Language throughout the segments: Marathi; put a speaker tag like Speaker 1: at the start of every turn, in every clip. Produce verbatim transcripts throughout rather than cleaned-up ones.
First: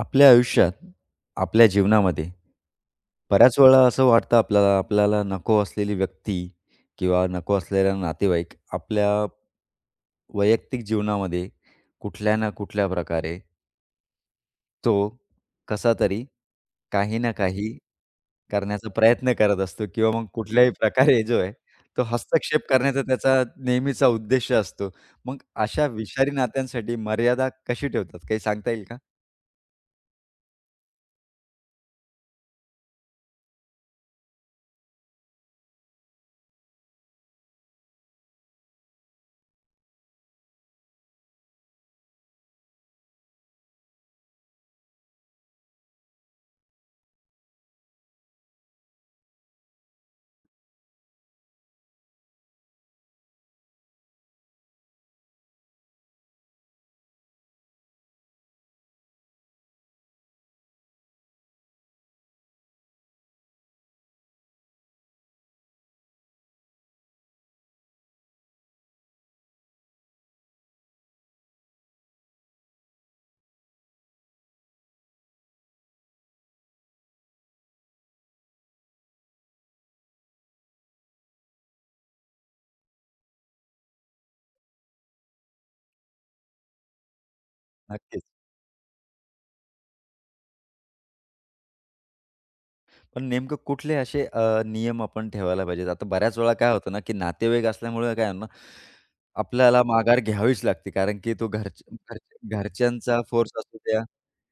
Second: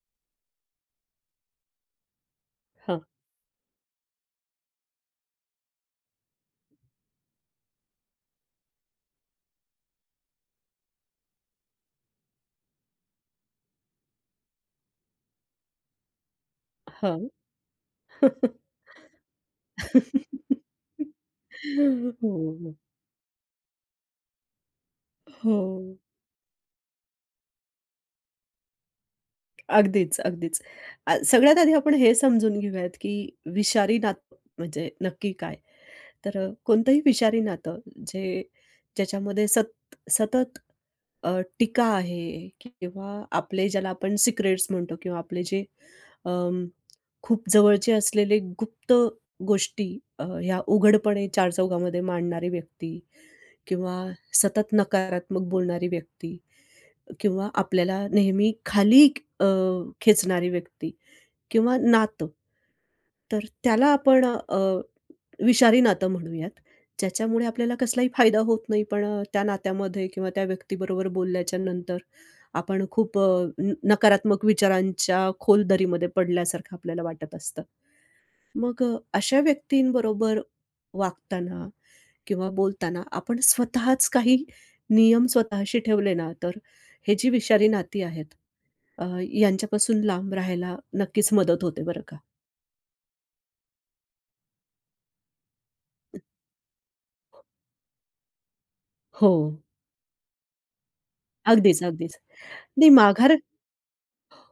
Speaker 1: आपल्या आयुष्यात, आपल्या जीवनामध्ये
Speaker 2: हां,
Speaker 1: बऱ्याच वेळा असं वाटतं आपल्याला, आपल्याला नको असलेली व्यक्ती किंवा नको असलेला नातेवाईक आपल्या वैयक्तिक जीवनामध्ये कुठल्या ना कुठल्या प्रकारे तो कसातरी काही
Speaker 2: हां.
Speaker 1: ना काही करण्याचा प्रयत्न करत असतो किंवा मग कुठल्याही प्रकारे जो आहे, तो
Speaker 2: हो,
Speaker 1: हस्तक्षेप
Speaker 2: हो.
Speaker 1: करण्याचा त्याचा नेहमीचा उद्देश असतो. मग
Speaker 2: हो.
Speaker 1: अशा विषारी नात्यांसाठी मर्यादा कशी ठेवतात? काही सांगता येईल का?
Speaker 2: अगदीच, अगदीच. अ, सगळ्यात आधी आपण हे समजून घेऊयात, की विषारी नातं म्हणजे नक्की काय? तर अ, कोणतंही विषारी नातं जे ज्याच्यामध्ये सत सतत अ, टीका आहे किंवा आपले ज्याला आपण सिक्रेट्स म्हणतो किंवा आपले जे अं, खूप जवळचे असलेले गुप्त गोष्टी अ, ह्या उघडपणे चारचौघामध्ये मांडणारी व्यक्ती किंवा सतत नकारात्मक बोलणारी व्यक्ती किंवा आपल्याला नेहमी खाली अ, खेचणारी व्यक्ती किंवा नातं. तर त्याला आपण अ, विषारी नातं म्हणूयात, ज्याच्यामुळे आपल्याला कसलाही फायदा होत नाही, पण अ, त्या नात्यामध्ये किंवा त्या व्यक्तीबरोबर बोलल्याच्या नंतर आपण खूप अ, न नकारात्मक विचारांच्या खोल दरीमध्ये पडल्यासारखं आपल्याला वाटत असतं. मग अ, अशा व्यक्तींबरोबर वागताना किंवा बोलताना आपण स्वतःच काही नियम स्वतःशी ठेवले ना, तर हे जी विषारी नाती
Speaker 1: नक्कीच.
Speaker 2: आहेत, अ, यांच्यापासून लांब राहायला नक्कीच मदत होते बरं का.
Speaker 1: पण नेमकं कुठले असे अ, नियम आपण ठेवायला पाहिजेत? आता बऱ्याच वेळा काय होतं ना, की नातेवाईक असल्यामुळं काय आहे ना,
Speaker 2: हो.
Speaker 1: आपल्याला माघार घ्यावीच लागते. कारण की तो
Speaker 2: अगदीच,
Speaker 1: घरच
Speaker 2: अगदीच.
Speaker 1: घरच
Speaker 2: नाही
Speaker 1: घरच्यांचा
Speaker 2: माघार.
Speaker 1: फोर्स असू द्या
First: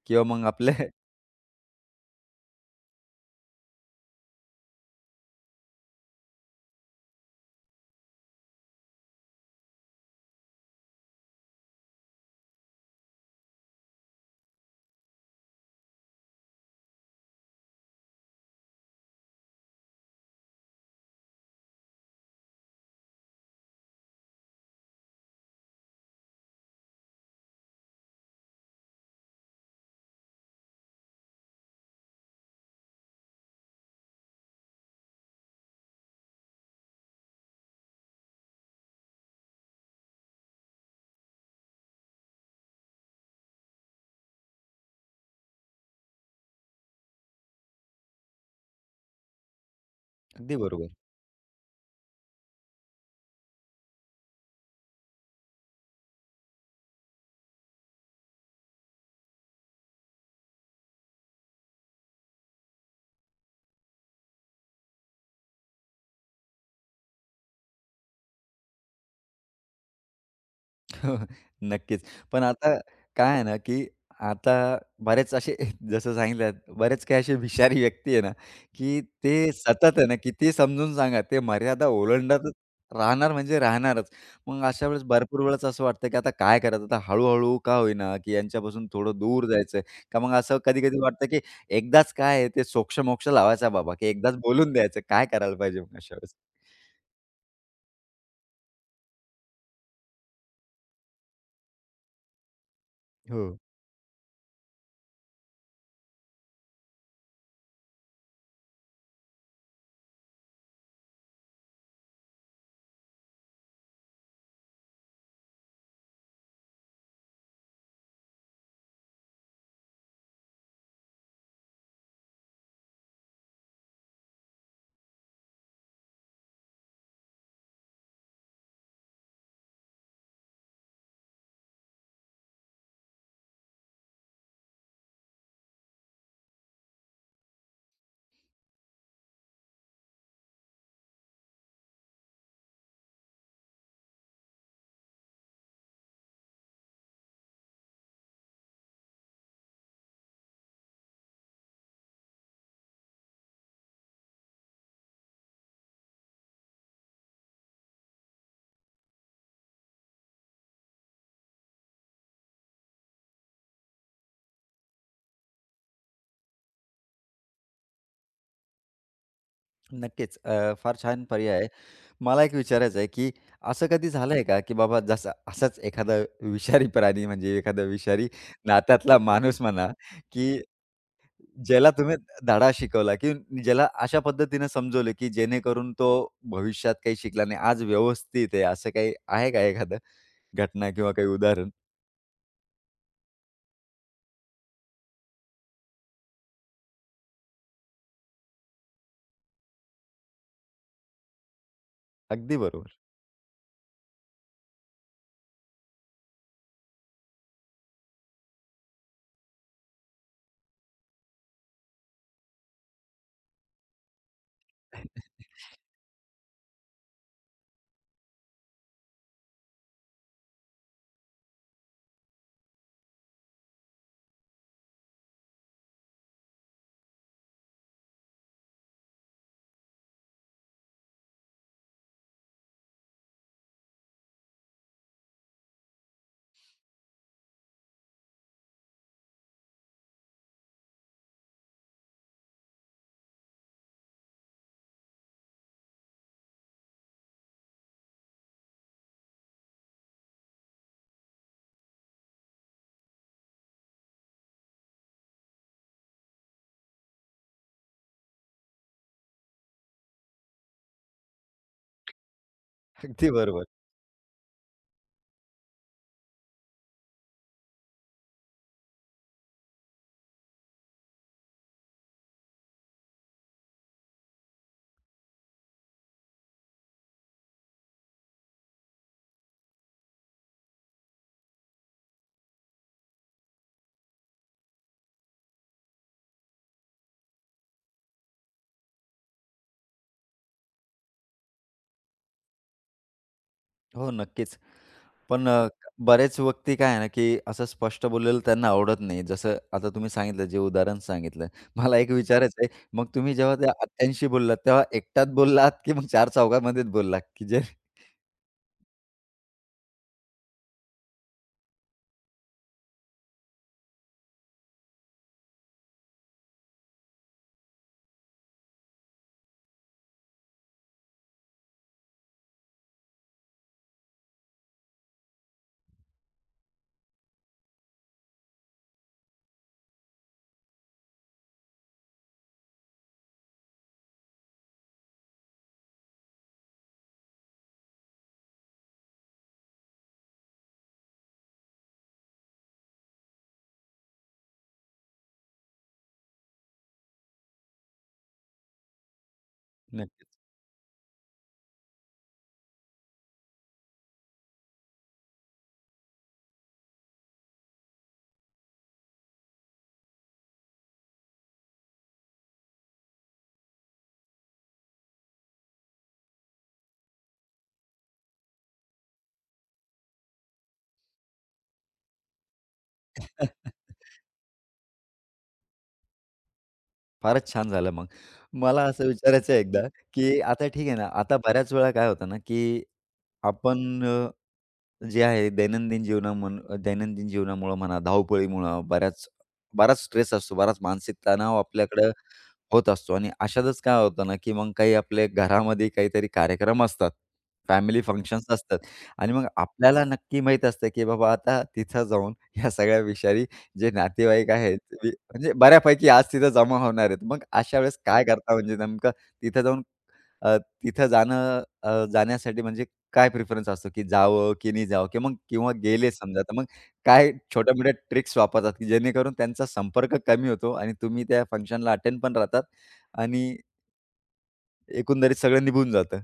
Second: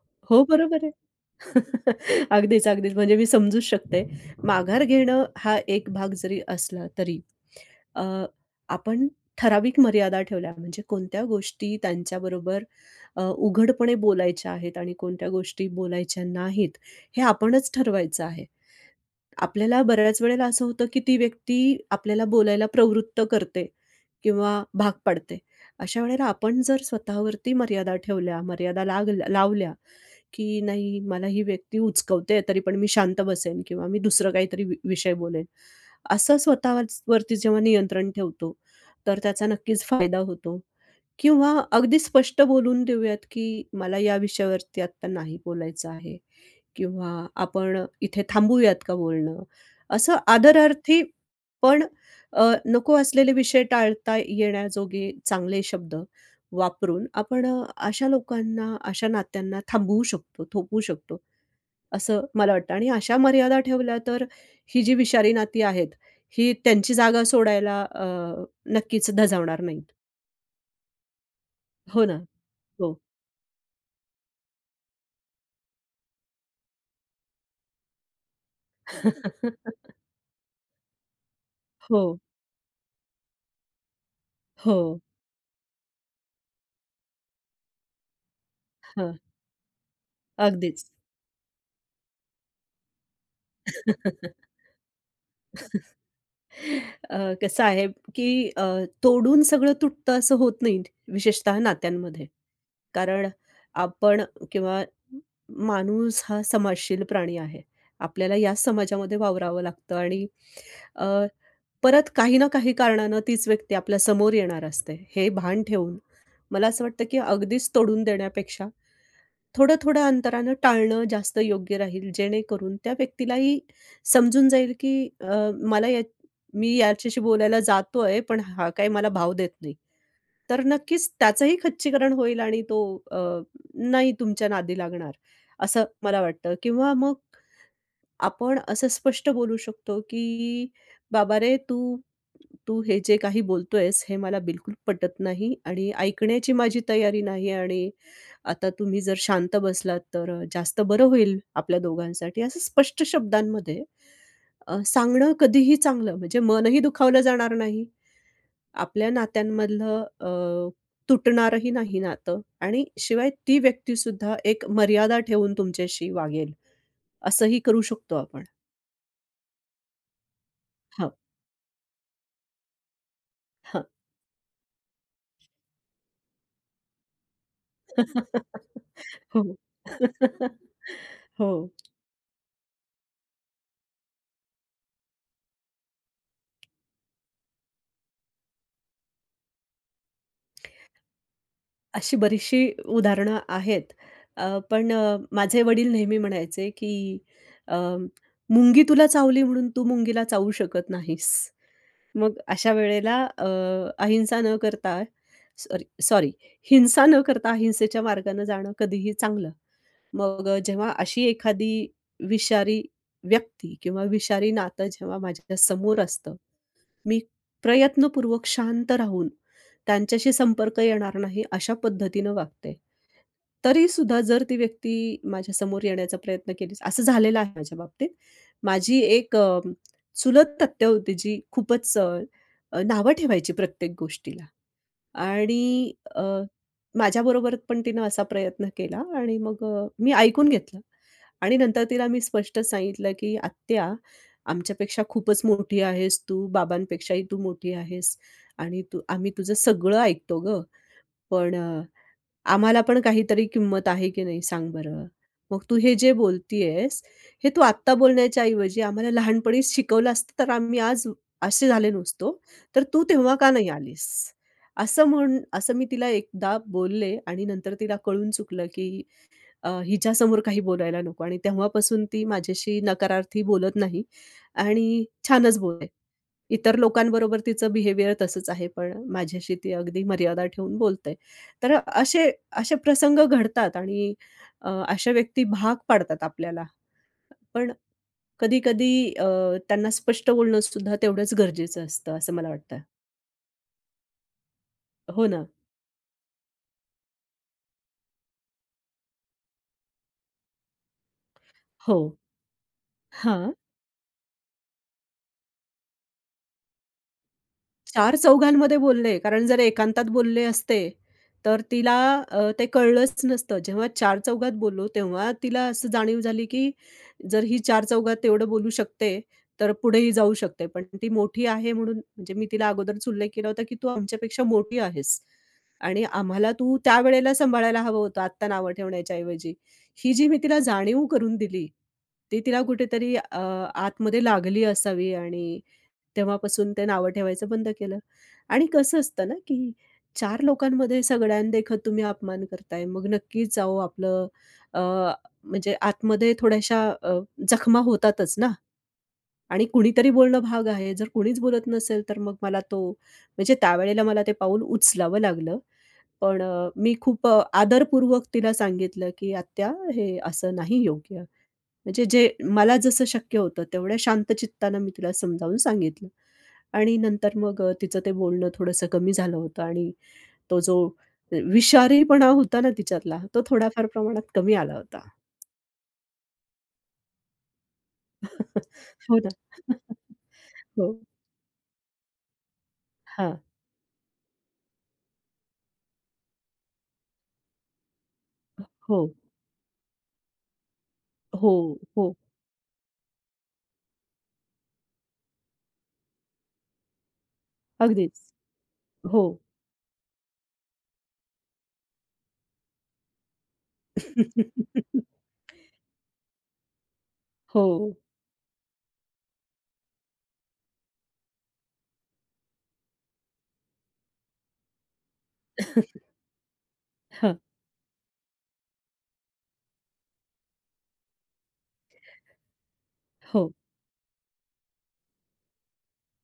Speaker 1: किंवा
Speaker 2: हो,
Speaker 1: मग आपले
Speaker 2: बरोबर आहे. अगदीच, अगदीच. म्हणजे मी समजूच शकते. माघार घेणं हा एक भाग जरी असला तरी अ, आपण ठराविक मर्यादा ठेवल्या म्हणजे कोणत्या गोष्टी त्यांच्याबरोबर अ, उघडपणे बोलायच्या आहेत आणि कोणत्या गोष्टी बोलायच्या नाहीत, हे आपणच ठरवायचं आहे. आपल्याला बऱ्याच वेळेला असं होतं, की ती व्यक्ती आपल्याला बोलायला प्रवृत्त करते किंवा भाग पाडते. अशा वेळेला आपण जर स्वतःवरती मर्यादा ठेवल्या, मर्यादा लाग लावल्या की नाही मला ही व्यक्ती उचकवते तरी पण मी शांत बसेन किंवा मी दुसरं काहीतरी वि विषय बोलेन. असं स्वतःवरती जेव्हा नियंत्रण ठेवतो, तर त्याचा नक्कीच फायदा होतो. किंवा अगदी स्पष्ट बोलून देऊयात की मला या विषयावरती आत्ता नाही बोलायचं आहे किंवा आपण इथे थांबूयात का बोलणं? असं
Speaker 1: अगदी बरोबर.
Speaker 2: आदरार्थी पण अ, नको असलेले विषय टाळता येण्याजोगे चांगले शब्द वापरून आपण अ, अशा लोकांना, अशा नात्यांना थांबवू शकतो, थोपवू शकतो, असं मला वाटतं आणि अशा मर्यादा ठेवल्या तर ही जी विषारी नाती आहेत, ही त्यांची जागा सोडायला अ, नक्कीच धजावणार नाहीत.
Speaker 1: हो, नक्कीच.
Speaker 2: हो ना.
Speaker 1: पण आता
Speaker 2: हो.
Speaker 1: काय आहे ना, की आता बरेच असे जसं सांगितलं, बरेच काही असे विषारी व्यक्ती आहे ना, की ते सतत आहे ना, कितीही समजून सांगा, ते मर्यादा
Speaker 2: हो,
Speaker 1: ओलांडतच राहणार म्हणजे राहणारच. मग
Speaker 2: हो.
Speaker 1: अशा वेळेस भरपूर वेळेस असं वाटतं, की आता काय करायचं? आता हळू का होईना, की यांच्यापासून
Speaker 2: हं,
Speaker 1: थोडं दूर जायचं का मग असं
Speaker 2: अगदीच.
Speaker 1: कधी-कधी वाटतं, की एकदाच काय आहे ते सोक्ष लावायचा बाबा, की एकदाच बोलून द्यायचं. काय करायला पाहिजे मग अशा वेळेस?
Speaker 2: अ, कसं आहे, की अ, तोडून सगळं तुटतं असं होत नाही, विशेषतः नात्यांमध्ये. कारण
Speaker 1: हो.
Speaker 2: आपण किंवा माणूस हा समाजशील प्राणी आहे. आपल्याला या समाजामध्ये वावरावं लागतं आणि अ, परत काही ना काही कारणानं तीच व्यक्ती आपल्या समोर येणार असते. हे भान ठेवून मला असं वाटतं, की अगदीच तोडून देण्यापेक्षा थोडं-थोडं अंतरानं टाळणं जास्त योग्य राहील. जेणेकरून त्या व्यक्तीलाही समजून जाईल, की अ, मला या मी याच्याशी बोलायला जातोय, पण हा काही मला भाव देत नाही. तर नक्कीच त्याचंही खच्चीकरण होईल आणि तो अ, नाही तुमच्या नादी लागणार, असं मला वाटतं किंवा मग आपण असं स्पष्ट बोलू शकतो, की "बाबा रे, तू तू हे जे काही बोलतोयस, हे मला बिलकुल पटत नाही आणि ऐकण्याची माझी तयारी नाही आणि आता तुम्ही जर शांत बसलात, तर जास्त बरं होईल आपल्या दोघांसाठी." असं स्पष्ट शब्दांमध्ये अ, सांगणं कधीही चांगलं, म्हणजे मनही दुखावलं जाणार नाही. आपल्या नात्यांमधलं अ, तुटणारही नाही नातं आणि शिवाय ती व्यक्तीसुद्धा एक मर्यादा ठेवून तुमच्याशी वागेल, असंही करू शकतो आपण.
Speaker 1: नक्कीच. अ, फार
Speaker 2: हां,
Speaker 1: छान पर्याय आहे. मला एक विचारायचं आहे, की
Speaker 2: हां.
Speaker 1: असं कधी झालंय का, की बाबा जसा असाच एखादा विषारी प्राणी म्हणजे एखादा विषारी नात्यातला
Speaker 2: हो.
Speaker 1: माणूस म्हणा, की
Speaker 2: हो.
Speaker 1: ज्याला तुम्ही धडा शिकवला, की ज्याला अशा पद्धतीनं समजवलं, की जेणेकरून तो भविष्यात काही शिकला नाही. आज व्यवस्थित आहे. असं काही आहे का एखादं घटना किंवा काही उदाहरण?
Speaker 2: अशी बरीचशी उदाहरणं आहेत. अ, पण अ, माझे वडील नेहमी म्हणायचे, की अ, "मुंगी तुला चावली म्हणून तू मुंगीला चावू शकत नाहीस." मग
Speaker 1: अगदी
Speaker 2: अशा
Speaker 1: बरोबर.
Speaker 2: वेळेला अ, अहिंसा न करता सॉरी सॉरी, हिंसा न करता अहिंसेच्या मार्गानं जाणं कधीही चांगलं. मग अ, जेव्हा अशी एखादी विषारी व्यक्ती किंवा विषारी नातं जेव्हा माझ्या समोर असतं, मी प्रयत्नपूर्वक शांत राहून त्यांच्याशी संपर्क येणार नाही अशा पद्धतीनं वागते. तरीसुद्धा जर ती व्यक्ती माझ्यासमोर येण्याचा प्रयत्न केली असं झालेलं आहे माझ्या बाबतीत. माझी एक अ, चुलत आत्या होती जी खूपच अ, अ, नावं ठेवायची प्रत्येक गोष्टीला आणि अ, माझ्याबरोबर पण तिनं असा प्रयत्न केला आणि मग अ, मी ऐकून घेतलं. आणि नंतर तिला मी स्पष्ट सांगितलं, की "आत्या, आमच्यापेक्षा खूपच मोठी आहेस तू. बाबांपेक्षाही तू मोठी आहेस आणि तू आम्ही तुझं सगळं ऐकतो गं, पण अ, आम्हाला पण काहीतरी किंमत आहे की नाही सांग बरं. मग तू हे जे बोलतीयेस, हे तू आत्ता बोलण्याच्या ऐवजी आम्हाला लहानपणीच शिकवलं असतं तर आम्ही आज असे झाले नसतो. तर तू
Speaker 1: अगदी
Speaker 2: तेव्हा का
Speaker 1: बरोबर.
Speaker 2: नाही आलीस?" असं म्हण असं मी तिला एकदा बोलले आणि नंतर तिला कळून चुकलं, की अ, हिच्यासमोर काही बोलायला नको आणि तेव्हापासून ती माझ्याशी नकारार्थी बोलत नाही आणि छानच बोलते. इतर लोकांबरोबर तिचं बिहेवियर तसंच आहे, पण माझ्याशी ती अगदी मर्यादा ठेवून बोलते. तर असे असे प्रसंग घडतात आणि अ, अशा व्यक्ती भाग पाडतात आपल्याला. पण कधी-कधी त्यांना स्पष्ट बोलणं सुद्धा तेवढंच गरजेचं असतं, असं मला वाटतं.
Speaker 1: हो, नक्कीच.
Speaker 2: हो ना.
Speaker 1: पण अ, बरेच व्यक्ती काय आहे ना, की असं स्पष्ट बोललेलं त्यांना आवडत नाही. जसं आता तुम्ही सांगितलं, जे उदाहरण सांगितलं. मला
Speaker 2: हो.
Speaker 1: एक विचारायचं आहे, मग तुम्ही
Speaker 2: हां.
Speaker 1: जेव्हा त्या आत्यांशी बोललात, तेव्हा एकट्यात बोललात, की मग चार चौघांमध्येच बोललात? की जे
Speaker 2: चार चौघांमध्ये बोलले, कारण जर एकांतात बोलले असते, तर तिला अ, ते कळलंच नसतं. जेव्हा चार चौघात बोललो, तेव्हा तिला असं जाणीव झाली, की जर ही चार चौघात एवढं बोलू शकते, तर पुढेही जाऊ शकते. पण ती मोठी आहे म्हणून म्हणजे मी तिला अगोदरच उल्लेख केला होता, की "तू आमच्यापेक्षा मोठी आहेस आणि आम्हाला तू त्यावेळेला सांभाळायला हवं होतं, आत्ता नावं ठेवण्याच्या ऐवजी." ही जी मी तिला जाणीव करून दिली, ती तिला कुठेतरी अ, आतमध्ये लागली असावी आणि तेव्हापासून ते नावं ठेवायचं बंद केलं. आणि कसं असतं ना, की चार लोकांमध्ये सगळ्यांदेखत तुम्ही अपमान करताय. मग नक्कीच अहो आपलं अ, म्हणजे आतमध्ये थोड्याशा अ, जखमा होतातच ना आणि कुणीतरी बोलणं
Speaker 1: नक्कीच.
Speaker 2: भाग आहे. जर कुणीच बोलत नसेल, तर मग मला तो म्हणजे त्यावेळेला मला ते पाऊल उचलावं लागलं. पण अ, मी खूप अ, आदरपूर्वक तिला सांगितलं, की "आत्या, हे असं नाही योग्य." म्हणजे जे मला जसं शक्य होतं, तेवढ्या शांतचित्तानं मी तिला समजावून सांगितलं. आणि नंतर मग अ, तिचं ते बोलणं थोडंसं कमी झालं होतं आणि तो जो विषारीपणा होता ना तिच्यातला, तो थोड्याफार प्रमाणात कमी आला होता.
Speaker 1: फारच छान झालं मग. मला असं
Speaker 2: हो ना.
Speaker 1: विचारायचं आहे एकदा, की आता ठीक
Speaker 2: हो.
Speaker 1: आहे ना, आता बऱ्याच वेळा काय होतं ना, की
Speaker 2: हां.
Speaker 1: आपण जे आहे दैनंदिन जीवना म्हण दैनंदिन जीवनामुळं म्हणा, धावपळीमुळं
Speaker 2: हो.
Speaker 1: बऱ्याच बराच स्ट्रेस असतो, बराच मानसिक
Speaker 2: हो,
Speaker 1: तणाव आपल्याकडं
Speaker 2: हो.
Speaker 1: होत असतो आणि अशातच काय होतं ना, की मग काही आपल्या घरामध्ये काहीतरी कार्यक्रम असतात, फॅमिली
Speaker 2: अगदीच.
Speaker 1: फंक्शन्स असतात
Speaker 2: हो.
Speaker 1: आणि मग आपल्याला नक्की माहीत असतं, की बाबा आता तिथं जाऊन या सगळ्या विषारी जे नातेवाईक आहेत, वी म्हणजे बऱ्यापैकी आज तिथं जमा होणार आहेत. मग
Speaker 2: हो.
Speaker 1: अशा वेळेस काय करता म्हणजे नेमकं तिथं जाऊन अ, तिथं जाणं अ, जाण्यासाठी म्हणजे काय प्रिफरन्स असतो, की जावं की नाही जावं? की मग किंवा गेले समजा, तर मग काय
Speaker 2: हां.
Speaker 1: छोट्या-मोठ्या ट्रिक्स वापरतात, की जेणेकरून त्यांचा संपर्क कमी होतो आणि तुम्ही त्या फंक्शनला अटेंड पण राहतात
Speaker 2: हो.
Speaker 1: आणि एकंदरीत सगळं निघून जातं?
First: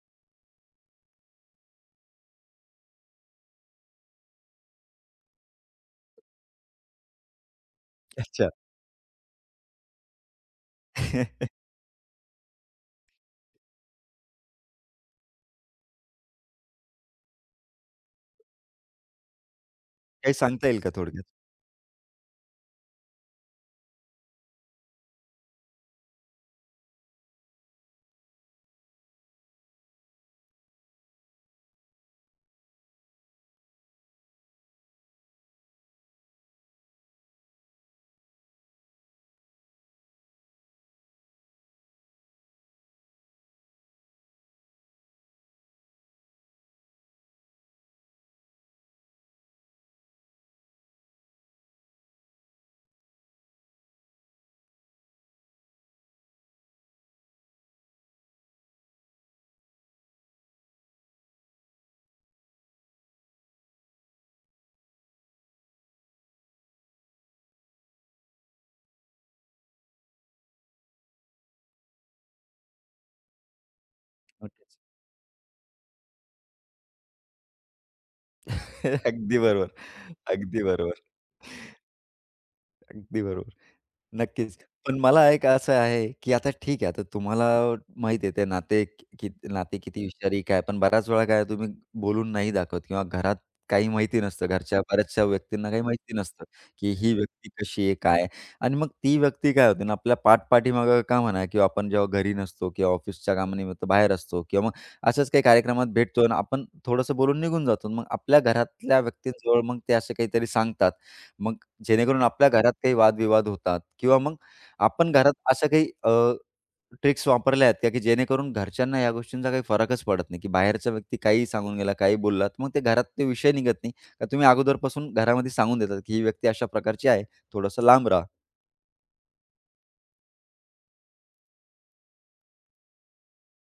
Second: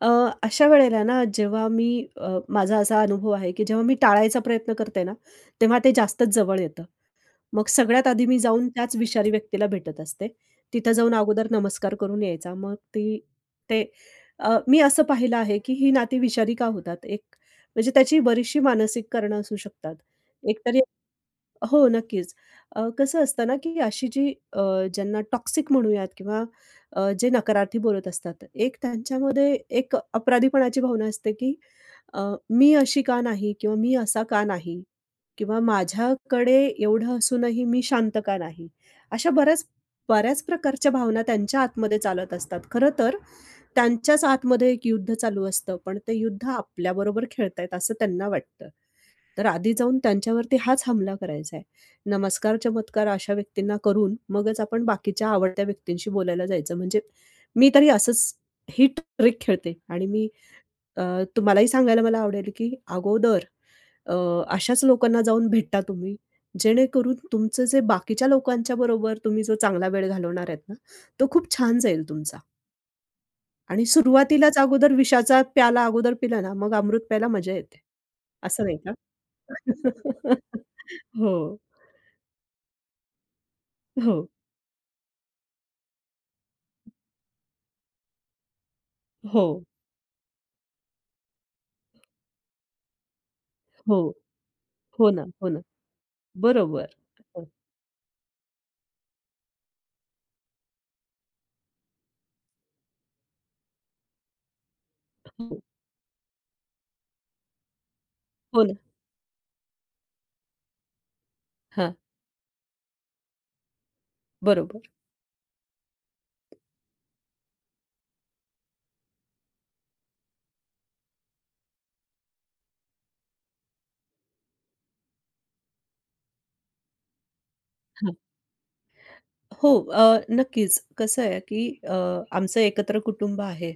Speaker 2: अ, अशा वेळेला ना जेव्हा मी अ, माझा असा अनुभव आहे, की जेव्हा मी टाळायचा प्रयत्न करते ना, तेव्हा ते जास्तच जवळ येतं. मग सगळ्यात आधी मी
Speaker 1: अच्छा.
Speaker 2: जाऊन त्याच विषारी व्यक्तीला भेटत असते. तिथं जाऊन अगोदर नमस्कार करून यायचा. मग ती ते अ, मी असं पाहिलं आहे, की ही नाती विषारी का होतात? एक म्हणजे त्याची बरीचशी मानसिक कारणं असू शकतात.
Speaker 1: काही सांगता
Speaker 2: एकतर
Speaker 1: येईल का थोडक्यात?
Speaker 2: हो, नक्कीच. अ, कसं असतं ना, की अशी जी अ, ज्यांना टॉक्सिक म्हणूयात किंवा अ, जे नकारार्थी बोलत असतात, एक त्यांच्यामध्ये एक अपराधीपणाची भावना असते, की अ, मी अशी का नाही किंवा मी असा का नाही किंवा माझ्याकडे एवढं असूनही मी शांत का नाही? अशा बऱ्याच बऱ्याच प्रकारच्या भावना त्यांच्या आतमध्ये चालत असतात. खरं तर त्यांच्याच आतमध्ये एक युद्ध चालू असतं, पण ते युद्ध आपल्याबरोबर खेळतायत असं त्यांना वाटतं. तर आधी जाऊन त्यांच्यावरती हाच हमला करायचा आहे. नमस्कार-चमत्कार अशा व्यक्तींना करून मगच आपण बाकीच्या आवडत्या व्यक्तींशी बोलायला जायचं. म्हणजे मी तरी असंच ही ट्रिक खेळते आणि मी अ, तुम्हालाही सांगायला मला आवडेल, की अगोदर अ, अशाच लोकांना जाऊन भेटा तुम्ही, जेणेकरून तुमचं जे बाकीच्या लोकांच्या बरोबर तुम्ही जो चांगला वेळ घालवणार आहेत ना, तो खूप छान जाईल तुमचा. आणि सुरुवातीलाच
Speaker 1: नक्कीच.
Speaker 2: अगोदर विषाचा प्याला अगोदर पिला ना, मग अमृत प्यायला मजा येते. असं नाही का?
Speaker 1: अगदी बरोबर. अगदी बरोबर.
Speaker 2: हो.
Speaker 1: अगदी बरोबर.
Speaker 2: हो.
Speaker 1: नक्कीच. पण मला एक असं आहे, की आता ठीक आहे, आता तुम्हाला माहिती आहे ते नाते की
Speaker 2: हो.
Speaker 1: नाते किती विषारी काय, पण बऱ्याच वेळा काय तुम्ही बोलून नाही दाखवत किंवा घरात काही
Speaker 2: हो.
Speaker 1: माहिती नसतं. घरच्या
Speaker 2: हो ना,
Speaker 1: बऱ्याचशा
Speaker 2: हो ना.
Speaker 1: व्यक्तींना काही माहिती नसतं,
Speaker 2: बरोबर.
Speaker 1: की ही
Speaker 2: हो,
Speaker 1: व्यक्ती कशी आहे, काय आहे? आणि मग ती व्यक्ती काय होते ना, आपल्या पाठपाठीमागं का म्हणा किंवा आपण जेव्हा घरी नसतो किंवा ऑफिसच्या कामानिमित्त बाहेर असतो किंवा मग अशाच काही
Speaker 2: हो.
Speaker 1: कार्यक्रमात भेटतो आणि आपण थोडंसं बोलून निघून जातो. मग आपल्या
Speaker 2: हो ना.
Speaker 1: घरातल्या व्यक्तींजवळ मग ते असे काहीतरी सांगतात. मग
Speaker 2: हां,
Speaker 1: जेणेकरून आपल्या घरात काही वादविवाद होतात किंवा मग
Speaker 2: बरोबर.
Speaker 1: आपण घरात अशा काही अ, ट्रिक्स वापरल्या आहेत का, की जेणेकरून घरच्यांना या गोष्टींचा काही फरकच पडत नाही, की बाहेरचा व्यक्ती काहीही सांगून गेला, काही बोलला, तर मग ते घरात ते विषय निघत नाही. का तुम्ही अगोदरपासून घरामध्ये सांगून देतात, की ही व्यक्ती अशा प्रकारची आहे, थोडंसं लांब
Speaker 2: हां.
Speaker 1: राहा.
Speaker 2: हो, अ, नक्कीच. कसं आहे, की अ, आमचं एकत्र कुटुंब आहे.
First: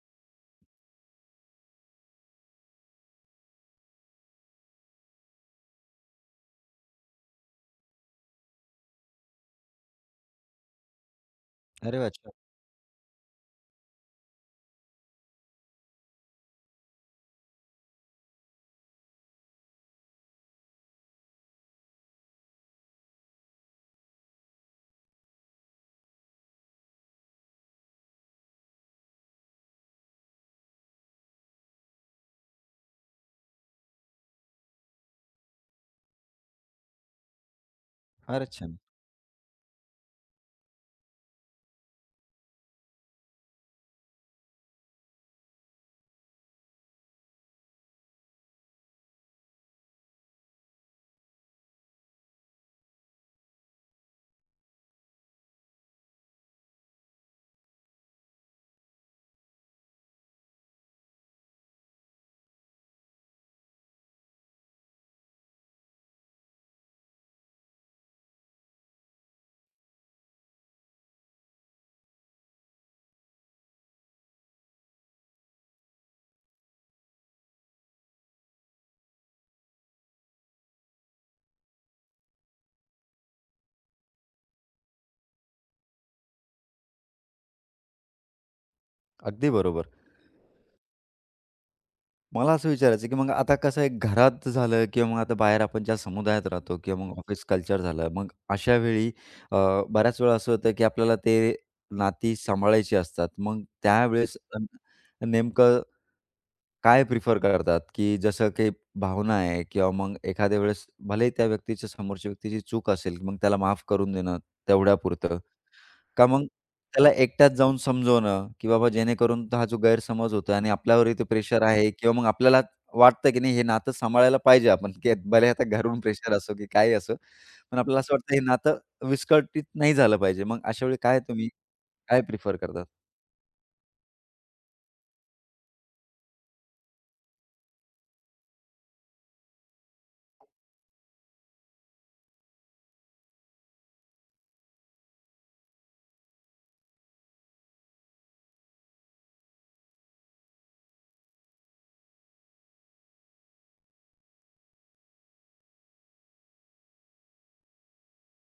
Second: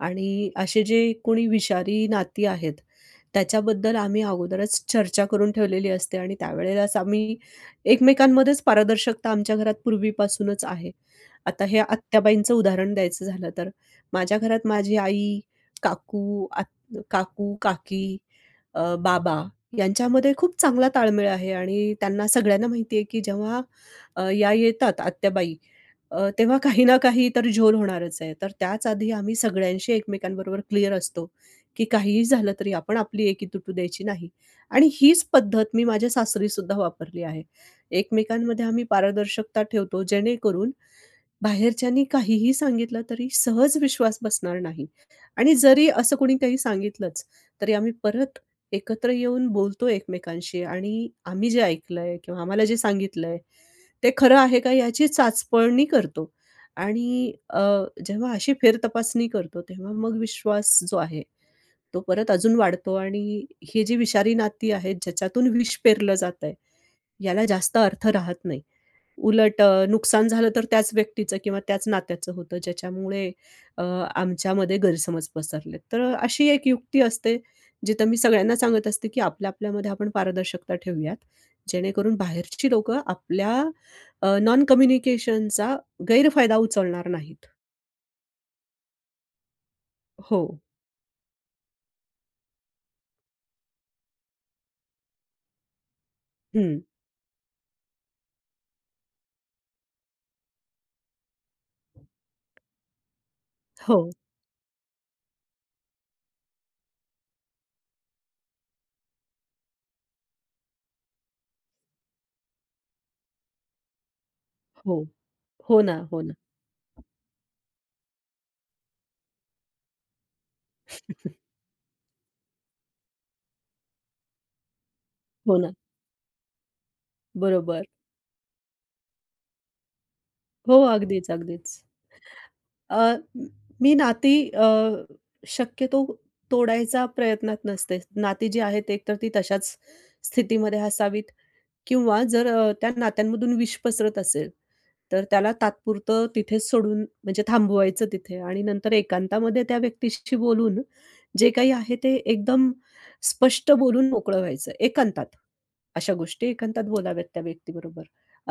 Speaker 2: आणि असे जे कोणी विषारी नाती आहेत, त्याच्याबद्दल आम्ही अगोदरच चर्चा करून ठेवलेली असते आणि त्यावेळेलाच आम्ही एकमेकांमध्येच पारदर्शकता आमच्या घरात पूर्वीपासूनच आहे. आता हे
Speaker 1: अरे वाह! छान.
Speaker 2: आत्याबाईंचं उदाहरण द्यायचं झालं तर, माझ्या घरात माझी आई, काकू, आत काकू, काकी, अ, बाबा यांच्यामध्ये खूप चांगला ताळमेळ आहे आणि त्यांना सगळ्यांना माहिती आहे, की जेव्हा अ, या येतात आत्याबाई, अ, तेव्हा काही ना काही तर झोल होणारच आहे. तर त्याच आधी आम्ही सगळ्यांशी एकमेकांबरोबर क्लिअर असतो, की काहीही झालं तरी आपण आपली एकी तुटू द्यायची नाही. आणि हीच पद्धत मी माझ्या सासरीसुद्धा वापरली आहे.
Speaker 1: फारच
Speaker 2: एकमेकांमध्ये
Speaker 1: छान.
Speaker 2: आम्ही पारदर्शकता ठेवतो जेणेकरून बाहेरच्यांनी काहीही सांगितलं तरी सहज विश्वास बसणार नाही आणि जरी असं कोणी काही सांगितलंच, तरी आम्ही परत एकत्र येऊन बोलतो एकमेकांशी आणि आम्ही जे ऐकलंय किंवा आम्हाला जे सांगितलंय, ते खरं आहे का याची चाचपळणी करतो. आणि अ, जेव्हा अशी फेरतपासणी करतो, तेव्हा मग विश्वास जो आहे, तो परत अजून वाढतो आणि हे जी विषारी नाती आहेत, ज्याच्यातून विष पेरलं जातंय, याला जास्त अर्थ राहत नाही. उलट अ, नुकसान झालं तर त्याच व्यक्तीचं किंवा त्याच नात्याचं होतं, ज्याच्यामुळे अ, आमच्यामध्ये गैरसमज पसरले, तर अशी एक युक्ती असते, जिथं मी सगळ्यांना सांगत असते, की आपल्या-आपल्यामध्ये आपण पारदर्शकता ठेवूयात, जेणेकरून बाहेरची लोकं आपल्या अ, नॉन कम्युनिकेशनचा गैरफायदा उचलणार नाहीत.
Speaker 1: अगदी बरोबर.
Speaker 2: हो.
Speaker 1: मला असं विचारायचं आहे, की मग आता कसं आहे घरात झालं किंवा मग आता बाहेर आपण ज्या समुदायात राहतो
Speaker 2: हं.
Speaker 1: किंवा मग ऑफिस कल्चर झालं. मग अशा वेळी अ, बऱ्याच वेळा असं होतं, की आपल्याला ते नाती सांभाळायची असतात. मग
Speaker 2: हो,
Speaker 1: त्यावेळेस अ, नेमकं काय प्रिफर करतात, की जसं काही भावना आहे किंवा मग एखाद्या वेळेस भलेही त्या व्यक्तीच्या समोरच्या व्यक्तीची चूक असेल, मग त्याला माफ करून देणं
Speaker 2: हो.
Speaker 1: तेवढ्यापुरतं.
Speaker 2: हो ना, हो
Speaker 1: का
Speaker 2: ना,
Speaker 1: मग त्याला एकट्यात जाऊन समजवणं, की बाबा जेणेकरून हा जो गैरसमज होतो आणि आपल्यावरही ते प्रेशर आहे किंवा मग आपल्याला वाटतं, की नाही हे नातं सांभाळायला पाहिजे आपण, की भले
Speaker 2: हो
Speaker 1: आता
Speaker 2: ना.
Speaker 1: घरून प्रेशर असो की काही असो, पण
Speaker 2: बरोबर.
Speaker 1: आपल्याला असं वाटतं हे नातं विस्कळीत नाही झालं पाहिजे. मग
Speaker 2: हो,
Speaker 1: अशा वेळी काय
Speaker 2: अगदीच,
Speaker 1: तुम्ही
Speaker 2: अगदीच.
Speaker 1: काय प्रिफर करतात?
Speaker 2: अ, मी नाती अ, शक्यतो तोडायचा प्रयत्नात नसते. नाती जी आहेत एकतर ती तशाच स्थितीमध्ये असावीत किंवा जर अ, त्या नात्यांमधून विष पसरत असेल तर त्याला तात्पुरतं तिथेच सोडून म्हणजे थांबवायचं तिथे आणि नंतर एकांतामध्ये त्या व्यक्तीशी बोलून जे काही आहे ते एकदम स्पष्ट बोलून मोकळं व्हायचं एकांतात. अशा गोष्टी एकांतात बोलाव्यात त्या व्यक्तीबरोबर,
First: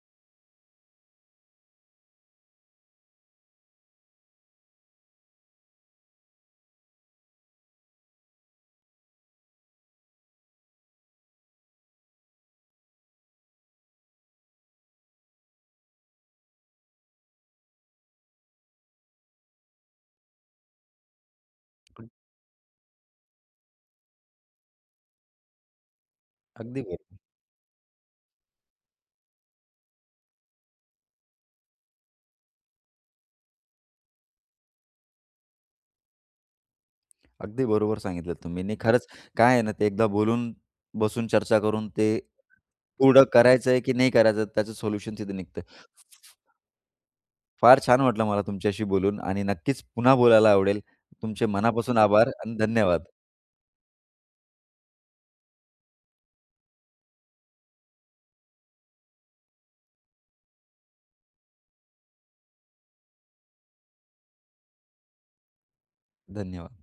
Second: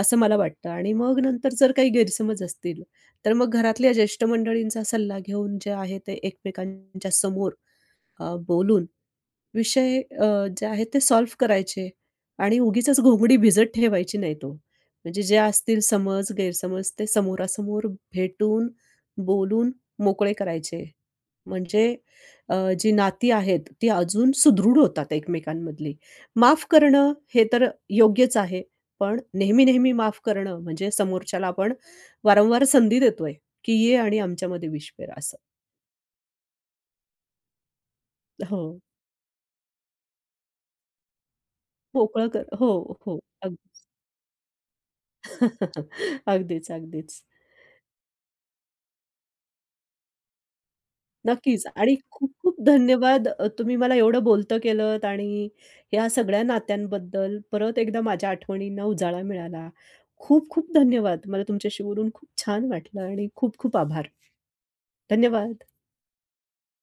Speaker 2: असं मला वाटतं आणि मग नंतर जर काही गैरसमज असतील, तर मग घरातल्या ज्येष्ठ मंडळींचा सल्ला घेऊन जे आहे ते एकमेकांच्या समोर अ, बोलून विषय अ, जे आहेत ते सॉल्व्ह करायचे आणि उगीचच घोंगडी भिजत ठेवायची नाही तो. म्हणजे जे असतील समज, गैरसमज ते समोरासमोर भेटून, बोलून मोकळे करायचे. म्हणजे अ, जी नाती आहेत ती अजून सुदृढ होतात एकमेकांमधली. माफ
Speaker 1: अगदी
Speaker 2: करणं
Speaker 1: बरोबर.
Speaker 2: हे तर योग्यच आहे. पण नेहमी-नेहमी माफ करणं म्हणजे समोरच्याला आपण वारंवार संधी देतोय, की ये आणि आमच्यामध्ये विष असं.
Speaker 1: अगदी बरोबर सांगितलं
Speaker 2: हो.
Speaker 1: तुम्ही. नाही खरंच काय आहे ना, ते एकदा बोलून, बसून चर्चा करून ते
Speaker 2: मोकळं कर हो, हो.
Speaker 1: पुढं
Speaker 2: अगदी.
Speaker 1: करायचंय की नाही करायचं त्याचं सोल्युशन तिथे निघतं.
Speaker 2: अगदीच, अगदीच.
Speaker 1: फार छान वाटलं मला तुमच्याशी बोलून आणि नक्कीच पुन्हा बोलायला आवडेल. तुमचे
Speaker 2: नक्कीच आणि
Speaker 1: मनापासून आभार आणि
Speaker 2: खूप-खूप
Speaker 1: धन्यवाद.
Speaker 2: धन्यवाद. अ, तुम्ही मला एवढं बोलतं केलत आणि ह्या सगळ्या नात्यांबद्दल परत एकदा माझ्या आठवणींना उजाळा मिळाला. खूप-खूप धन्यवाद. मला तुमच्याशी बोलून खूप छान वाटलं आणि खूप-खूप आभार. धन्यवाद.
Speaker 1: धन्यवाद.